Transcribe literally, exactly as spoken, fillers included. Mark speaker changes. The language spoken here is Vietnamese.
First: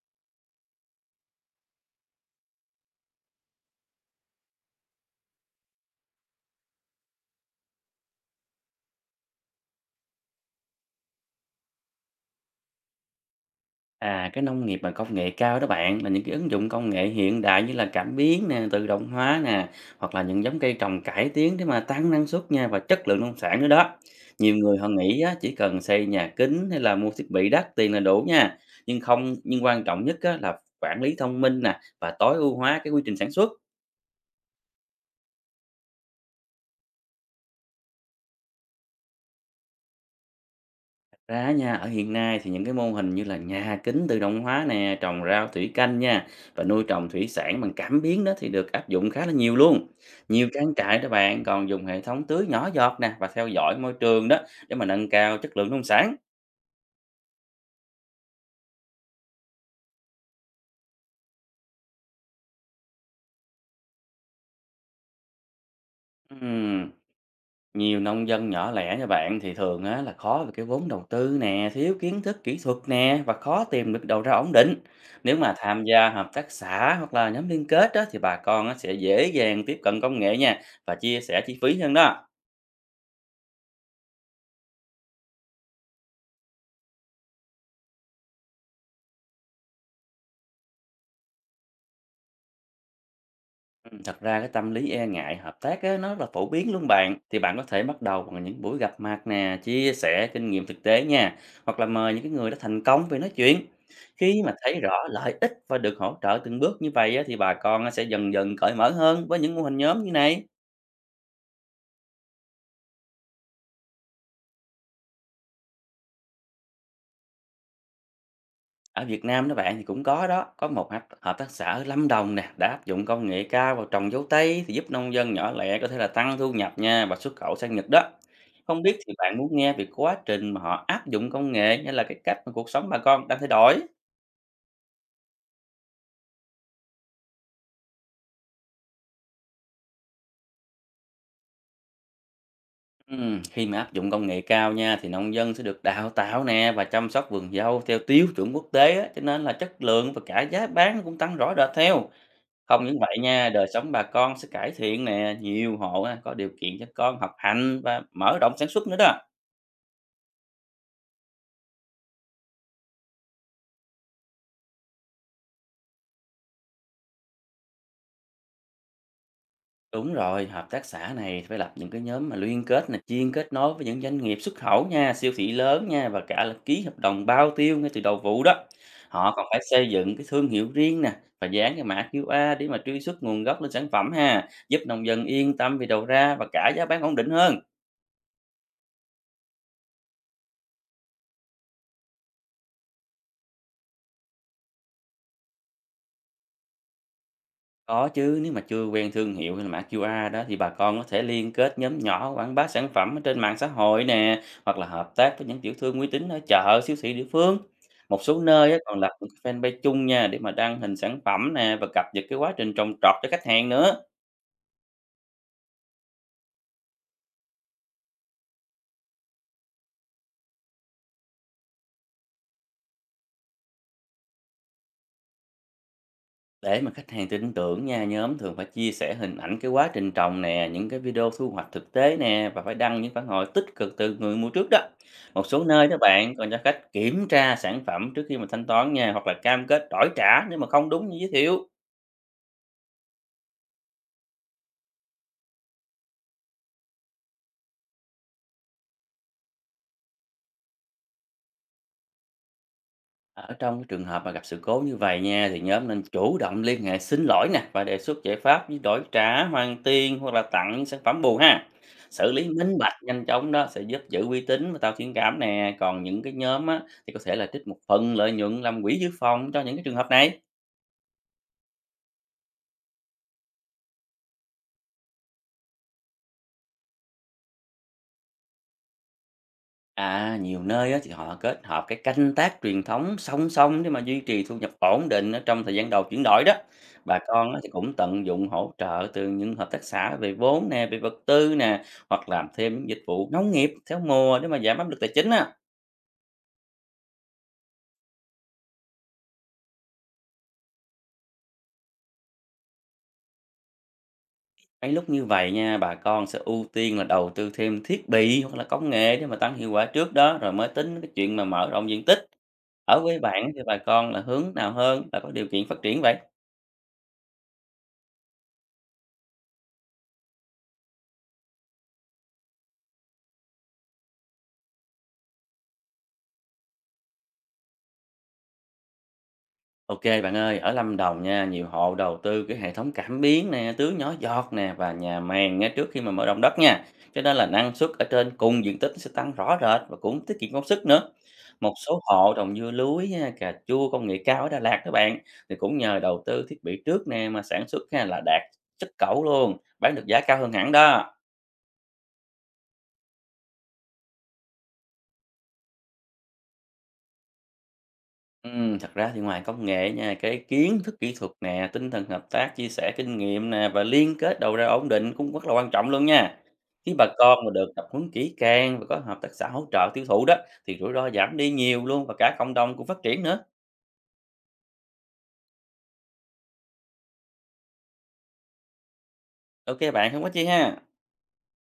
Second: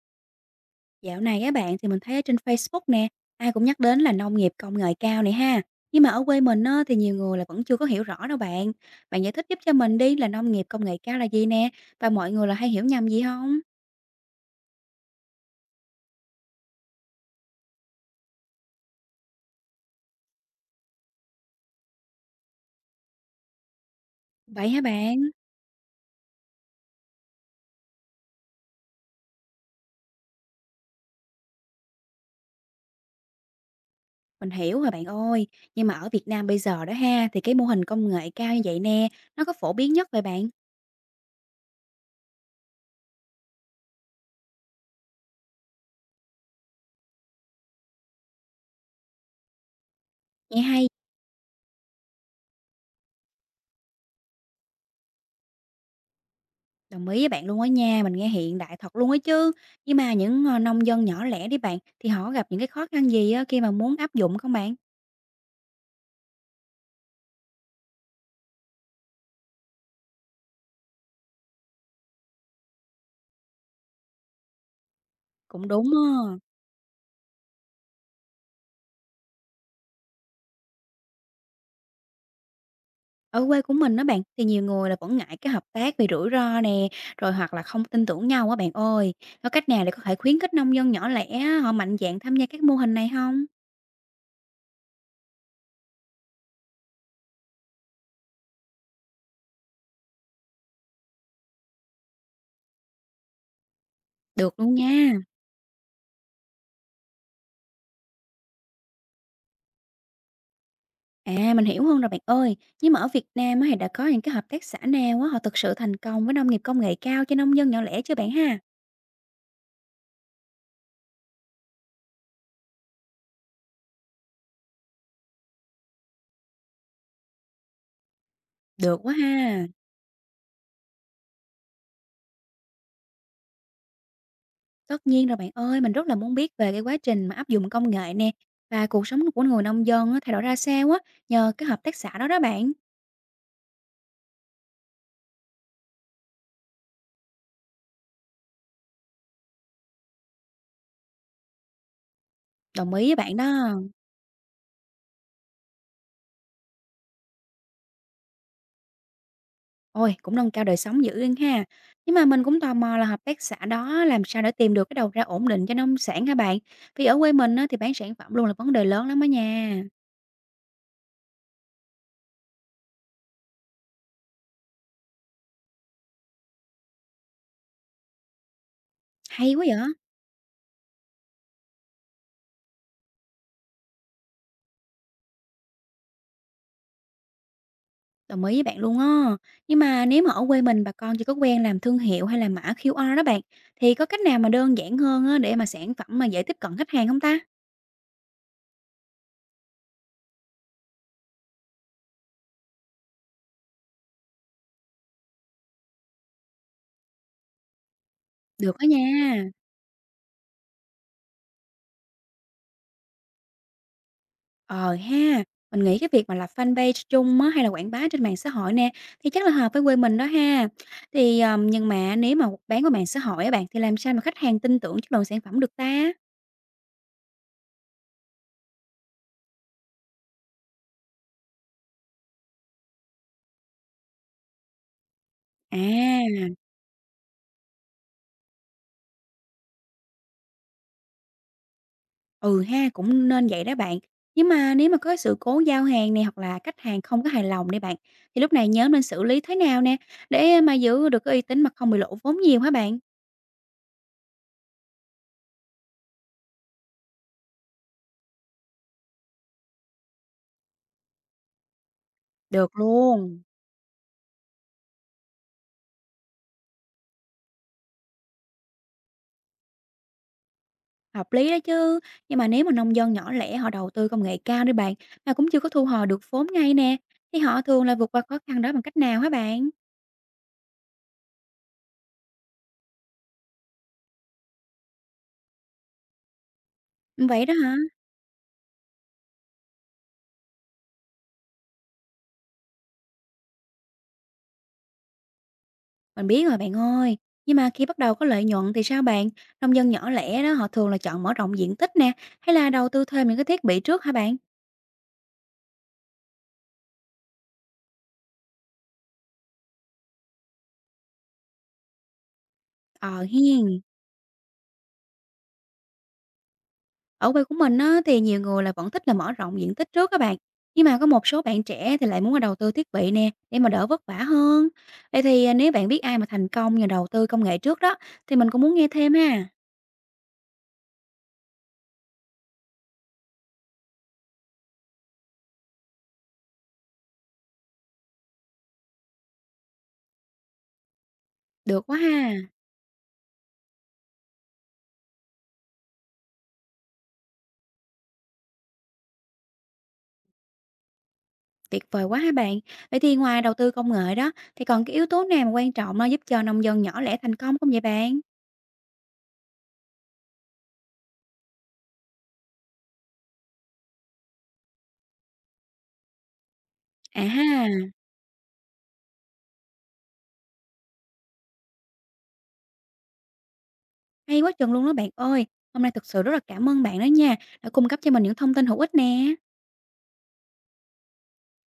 Speaker 1: Dạo này á bạn thì mình thấy ở trên Facebook nè, ai cũng nhắc đến là nông nghiệp công nghệ cao này ha. Nhưng mà ở quê mình á, thì nhiều người là vẫn chưa có hiểu rõ đâu bạn. Bạn giải thích giúp cho mình đi là nông nghiệp công nghệ cao là gì nè và mọi người là hay hiểu nhầm gì không?
Speaker 2: À, cái nông nghiệp mà công nghệ cao đó bạn là những cái ứng dụng công nghệ hiện đại như là cảm biến nè, tự động hóa nè, hoặc là những giống cây trồng cải tiến để mà tăng năng suất nha và chất lượng nông sản nữa đó. Nhiều
Speaker 1: Vậy
Speaker 2: người
Speaker 1: hả
Speaker 2: họ
Speaker 1: bạn?
Speaker 2: nghĩ á, chỉ cần xây nhà kính hay là mua thiết bị đắt tiền là đủ nha, nhưng không nhưng quan trọng nhất á, là quản lý thông minh nè và tối ưu hóa cái quy trình sản xuất.
Speaker 1: Mình hiểu rồi bạn ơi. Nhưng mà ở Việt Nam bây giờ đó ha thì cái mô hình công nghệ cao như vậy nè, nó có phổ biến nhất vậy bạn?
Speaker 2: Ra á nha, ở hiện nay thì những cái mô hình như là nhà kính tự động hóa nè, trồng rau thủy canh nha và nuôi trồng thủy sản bằng cảm biến đó thì được áp dụng khá là nhiều luôn. Nhiều
Speaker 1: Nghe
Speaker 2: trang
Speaker 1: hay.
Speaker 2: trại đó bạn còn dùng hệ thống tưới nhỏ giọt nè và theo dõi môi trường đó để mà nâng cao chất lượng nông sản.
Speaker 1: Đồng ý với bạn luôn á nha, mình nghe hiện đại thật luôn á chứ. Nhưng mà những ờ, nông dân nhỏ lẻ đi bạn thì họ gặp những cái khó khăn gì á khi mà muốn áp dụng không bạn?
Speaker 2: Ừm. Nhiều nông dân nhỏ lẻ như bạn thì thường á, là khó về cái vốn đầu tư nè, thiếu kiến thức kỹ thuật nè và khó tìm được đầu ra ổn định. Nếu mà
Speaker 1: Cũng
Speaker 2: tham
Speaker 1: đúng á.
Speaker 2: gia hợp tác xã hoặc là nhóm liên kết á, thì bà con á, sẽ dễ dàng tiếp cận công nghệ nha và chia sẻ chi phí hơn đó.
Speaker 1: Ở quê của mình á bạn, thì nhiều người là vẫn ngại cái hợp tác vì rủi ro nè, rồi hoặc là không tin tưởng nhau á bạn ơi. Có cách nào để có thể khuyến khích nông dân nhỏ lẻ họ mạnh dạn tham gia các mô hình này không?
Speaker 2: Ừ, thật ra cái tâm lý e ngại hợp tác á, nó rất là phổ biến luôn bạn. Thì bạn có thể bắt đầu bằng những buổi gặp mặt nè, chia sẻ kinh nghiệm thực tế nha, hoặc là mời những cái người đã thành công về nói chuyện. Khi mà
Speaker 1: Được luôn
Speaker 2: thấy rõ
Speaker 1: nha.
Speaker 2: lợi ích và được hỗ trợ từng bước như vậy á, thì bà con á sẽ dần dần cởi mở hơn với những mô hình nhóm như này.
Speaker 1: À, mình hiểu hơn rồi bạn ơi. Nhưng mà ở Việt Nam á thì đã có những cái hợp tác xã nào á, họ thực sự thành công với nông nghiệp công nghệ cao cho nông dân nhỏ lẻ chưa bạn ha?
Speaker 2: Ở Việt Nam đó bạn thì cũng có đó, có một hợp hợp tác xã ở Lâm Đồng nè đã áp dụng công nghệ cao vào trồng dâu tây thì giúp nông dân nhỏ lẻ có thể là tăng thu nhập nha và xuất khẩu sang Nhật đó. Không biết
Speaker 1: Được
Speaker 2: thì
Speaker 1: quá
Speaker 2: bạn muốn
Speaker 1: ha.
Speaker 2: nghe về quá trình mà họ áp dụng công nghệ hay là cái cách mà cuộc sống bà con đang thay đổi?
Speaker 1: Tất nhiên rồi bạn ơi, mình rất là muốn biết về cái quá trình mà áp dụng công nghệ nè và cuộc sống của người nông dân á, thay đổi ra sao á, nhờ cái hợp tác xã đó đó bạn.
Speaker 2: Ừm, khi mà áp dụng công nghệ cao nha thì nông dân sẽ được đào tạo nè và chăm sóc vườn dâu theo tiêu chuẩn quốc tế á, cho nên là chất lượng và cả giá bán cũng tăng rõ rệt theo. Không
Speaker 1: Đồng
Speaker 2: những
Speaker 1: ý với
Speaker 2: vậy
Speaker 1: bạn
Speaker 2: nha, đời
Speaker 1: đó.
Speaker 2: sống bà con sẽ cải thiện nè, nhiều hộ á, có điều kiện cho con học hành và mở rộng sản xuất nữa đó.
Speaker 1: Ôi, cũng nâng cao đời sống dữ luôn ha. Nhưng mà mình cũng tò mò là hợp tác xã đó làm sao để tìm được cái đầu ra ổn định cho nông sản hả bạn? Vì ở quê mình á, thì bán sản phẩm luôn là vấn đề lớn lắm đó nha.
Speaker 2: Đúng rồi, hợp tác xã này phải lập những cái nhóm mà liên kết này chuyên kết nối với những doanh nghiệp xuất khẩu nha, siêu thị lớn nha và cả là ký hợp đồng bao tiêu ngay từ đầu vụ đó. Họ còn
Speaker 1: Hay
Speaker 2: phải
Speaker 1: quá
Speaker 2: xây
Speaker 1: vậy,
Speaker 2: dựng cái thương hiệu riêng nè và dán cái mã cu a để mà truy xuất nguồn gốc lên sản phẩm ha, giúp nông dân yên tâm về đầu ra và cả giá bán ổn định hơn.
Speaker 1: đồng ý với bạn luôn á. Nhưng mà nếu mà ở quê mình bà con chưa có quen làm thương hiệu hay là mã ki u a rờ đó bạn, thì có cách nào mà đơn giản hơn á, để mà sản phẩm mà dễ tiếp cận khách hàng không ta?
Speaker 2: Có chứ, nếu mà chưa quen thương hiệu hay là mã cu a đó thì bà con có thể liên kết nhóm nhỏ quảng bá sản phẩm ở trên mạng xã hội nè, hoặc là hợp tác với những tiểu thương uy tín ở chợ, siêu thị địa phương. Một số nơi á,
Speaker 1: Được đó
Speaker 2: còn lập những
Speaker 1: nha.
Speaker 2: cái fanpage chung nha để mà đăng hình sản phẩm nè và cập nhật cái quá trình trồng trọt cho khách hàng nữa.
Speaker 1: Ờ ha, mình nghĩ cái việc mà lập fanpage chung á, hay là quảng bá trên mạng xã hội nè, thì chắc là hợp với quê mình đó ha. Thì, ờm, nhưng mà nếu mà bán qua mạng xã hội á bạn, thì làm sao mà khách hàng tin tưởng chất lượng sản phẩm được ta?
Speaker 2: Để mà khách hàng tin tưởng nha, nhóm thường phải chia sẻ hình ảnh cái quá trình trồng nè, những cái video thu hoạch thực tế nè và phải đăng những phản hồi tích cực từ người mua trước đó. Một số
Speaker 1: À,
Speaker 2: nơi các bạn còn cho khách kiểm tra sản phẩm trước khi mà thanh toán nha, hoặc là cam kết đổi trả nếu mà không đúng như giới thiệu.
Speaker 1: ừ ha, cũng nên vậy đó bạn. Nhưng mà nếu mà có sự cố giao hàng này hoặc là khách hàng không có hài lòng đi bạn, thì lúc này nhóm nên xử lý thế nào nè, để mà giữ được cái uy tín mà không bị lỗ vốn nhiều hả bạn?
Speaker 2: Ở trong cái trường hợp mà gặp sự cố như vậy nha, thì nhóm nên chủ động liên hệ xin lỗi nè và đề xuất giải pháp như đổi trả, hoàn tiền hoặc là tặng những sản phẩm bù ha. Xử lý
Speaker 1: Được
Speaker 2: minh bạch nhanh
Speaker 1: luôn.
Speaker 2: chóng đó sẽ giúp giữ uy tín và tạo thiện cảm nè. Còn những cái nhóm á, thì có thể là trích một phần lợi nhuận làm quỹ dự phòng cho những cái trường hợp này.
Speaker 1: Hợp lý đó chứ, nhưng mà nếu mà nông dân nhỏ lẻ họ đầu tư công nghệ cao đấy bạn, mà cũng chưa có thu hồi được vốn ngay nè, thì họ thường là vượt qua khó khăn đó bằng cách nào hả bạn?
Speaker 2: À, nhiều nơi á, thì họ kết hợp cái canh tác truyền thống song song để mà duy trì thu nhập ổn định ở trong thời gian đầu chuyển đổi đó. Bà
Speaker 1: Ừ, vậy
Speaker 2: con
Speaker 1: đó
Speaker 2: á, thì
Speaker 1: hả?
Speaker 2: cũng tận dụng hỗ trợ từ những hợp tác xã về vốn nè, về vật tư nè, hoặc làm thêm những dịch vụ nông nghiệp theo mùa để mà giảm áp lực tài chính á.
Speaker 1: Mình biết rồi bạn ơi, nhưng mà khi bắt đầu có lợi nhuận thì sao bạn? Nông dân nhỏ lẻ đó họ thường là chọn mở rộng diện tích nè, hay là đầu tư thêm những cái thiết bị trước hả bạn?
Speaker 2: Mấy lúc như vậy nha, bà con sẽ ưu tiên là đầu tư thêm thiết bị hoặc là công nghệ để mà tăng hiệu quả trước đó, rồi mới tính đến cái chuyện mà mở rộng diện tích. Ở với
Speaker 1: Ờ
Speaker 2: bạn thì bà
Speaker 1: hiên.
Speaker 2: con là hướng nào hơn là có điều kiện phát triển vậy?
Speaker 1: Ở quê của mình á, thì nhiều người là vẫn thích là mở rộng diện tích trước các bạn. Nhưng mà có một số bạn trẻ thì lại muốn là đầu tư thiết bị nè, để mà đỡ vất vả hơn. Vậy thì à, nếu bạn biết ai mà thành công nhờ đầu tư công nghệ trước đó, thì mình cũng muốn nghe thêm ha.
Speaker 2: OK bạn ơi, ở Lâm Đồng nha, nhiều hộ đầu tư cái hệ thống cảm biến nè, tưới nhỏ giọt nè và nhà màng ngay trước khi mà mở rộng đất nha. Cho nên là năng suất ở trên cùng diện tích sẽ tăng rõ rệt và cũng tiết kiệm công sức nữa. Một
Speaker 1: Được quá
Speaker 2: số hộ
Speaker 1: ha,
Speaker 2: trồng dưa lưới nha, cà chua công nghệ cao ở Đà Lạt các bạn thì cũng nhờ đầu tư thiết bị trước nè mà sản xuất ha là đạt chất cẩu luôn, bán được giá cao hơn hẳn đó.
Speaker 1: tuyệt vời quá ha bạn. Vậy thì ngoài đầu tư công nghệ đó, thì còn cái yếu tố nào mà quan trọng nó giúp cho nông dân nhỏ lẻ thành công không vậy bạn?
Speaker 2: Ừm, thật ra thì ngoài công nghệ nha, cái kiến thức kỹ thuật nè, tinh thần hợp tác, chia sẻ kinh nghiệm nè và liên kết đầu ra ổn định cũng rất là quan trọng luôn nha. Khi bà
Speaker 1: À
Speaker 2: con mà được tập
Speaker 1: ha,
Speaker 2: huấn kỹ càng và có hợp tác xã hỗ trợ tiêu thụ đó thì rủi ro giảm đi nhiều luôn và cả cộng đồng cũng phát triển nữa.
Speaker 1: hay quá chừng luôn đó bạn ơi. Hôm nay thực sự rất là cảm ơn bạn đó nha, đã cung cấp cho mình những thông tin hữu ích nè.
Speaker 2: OK bạn, không có chi ha.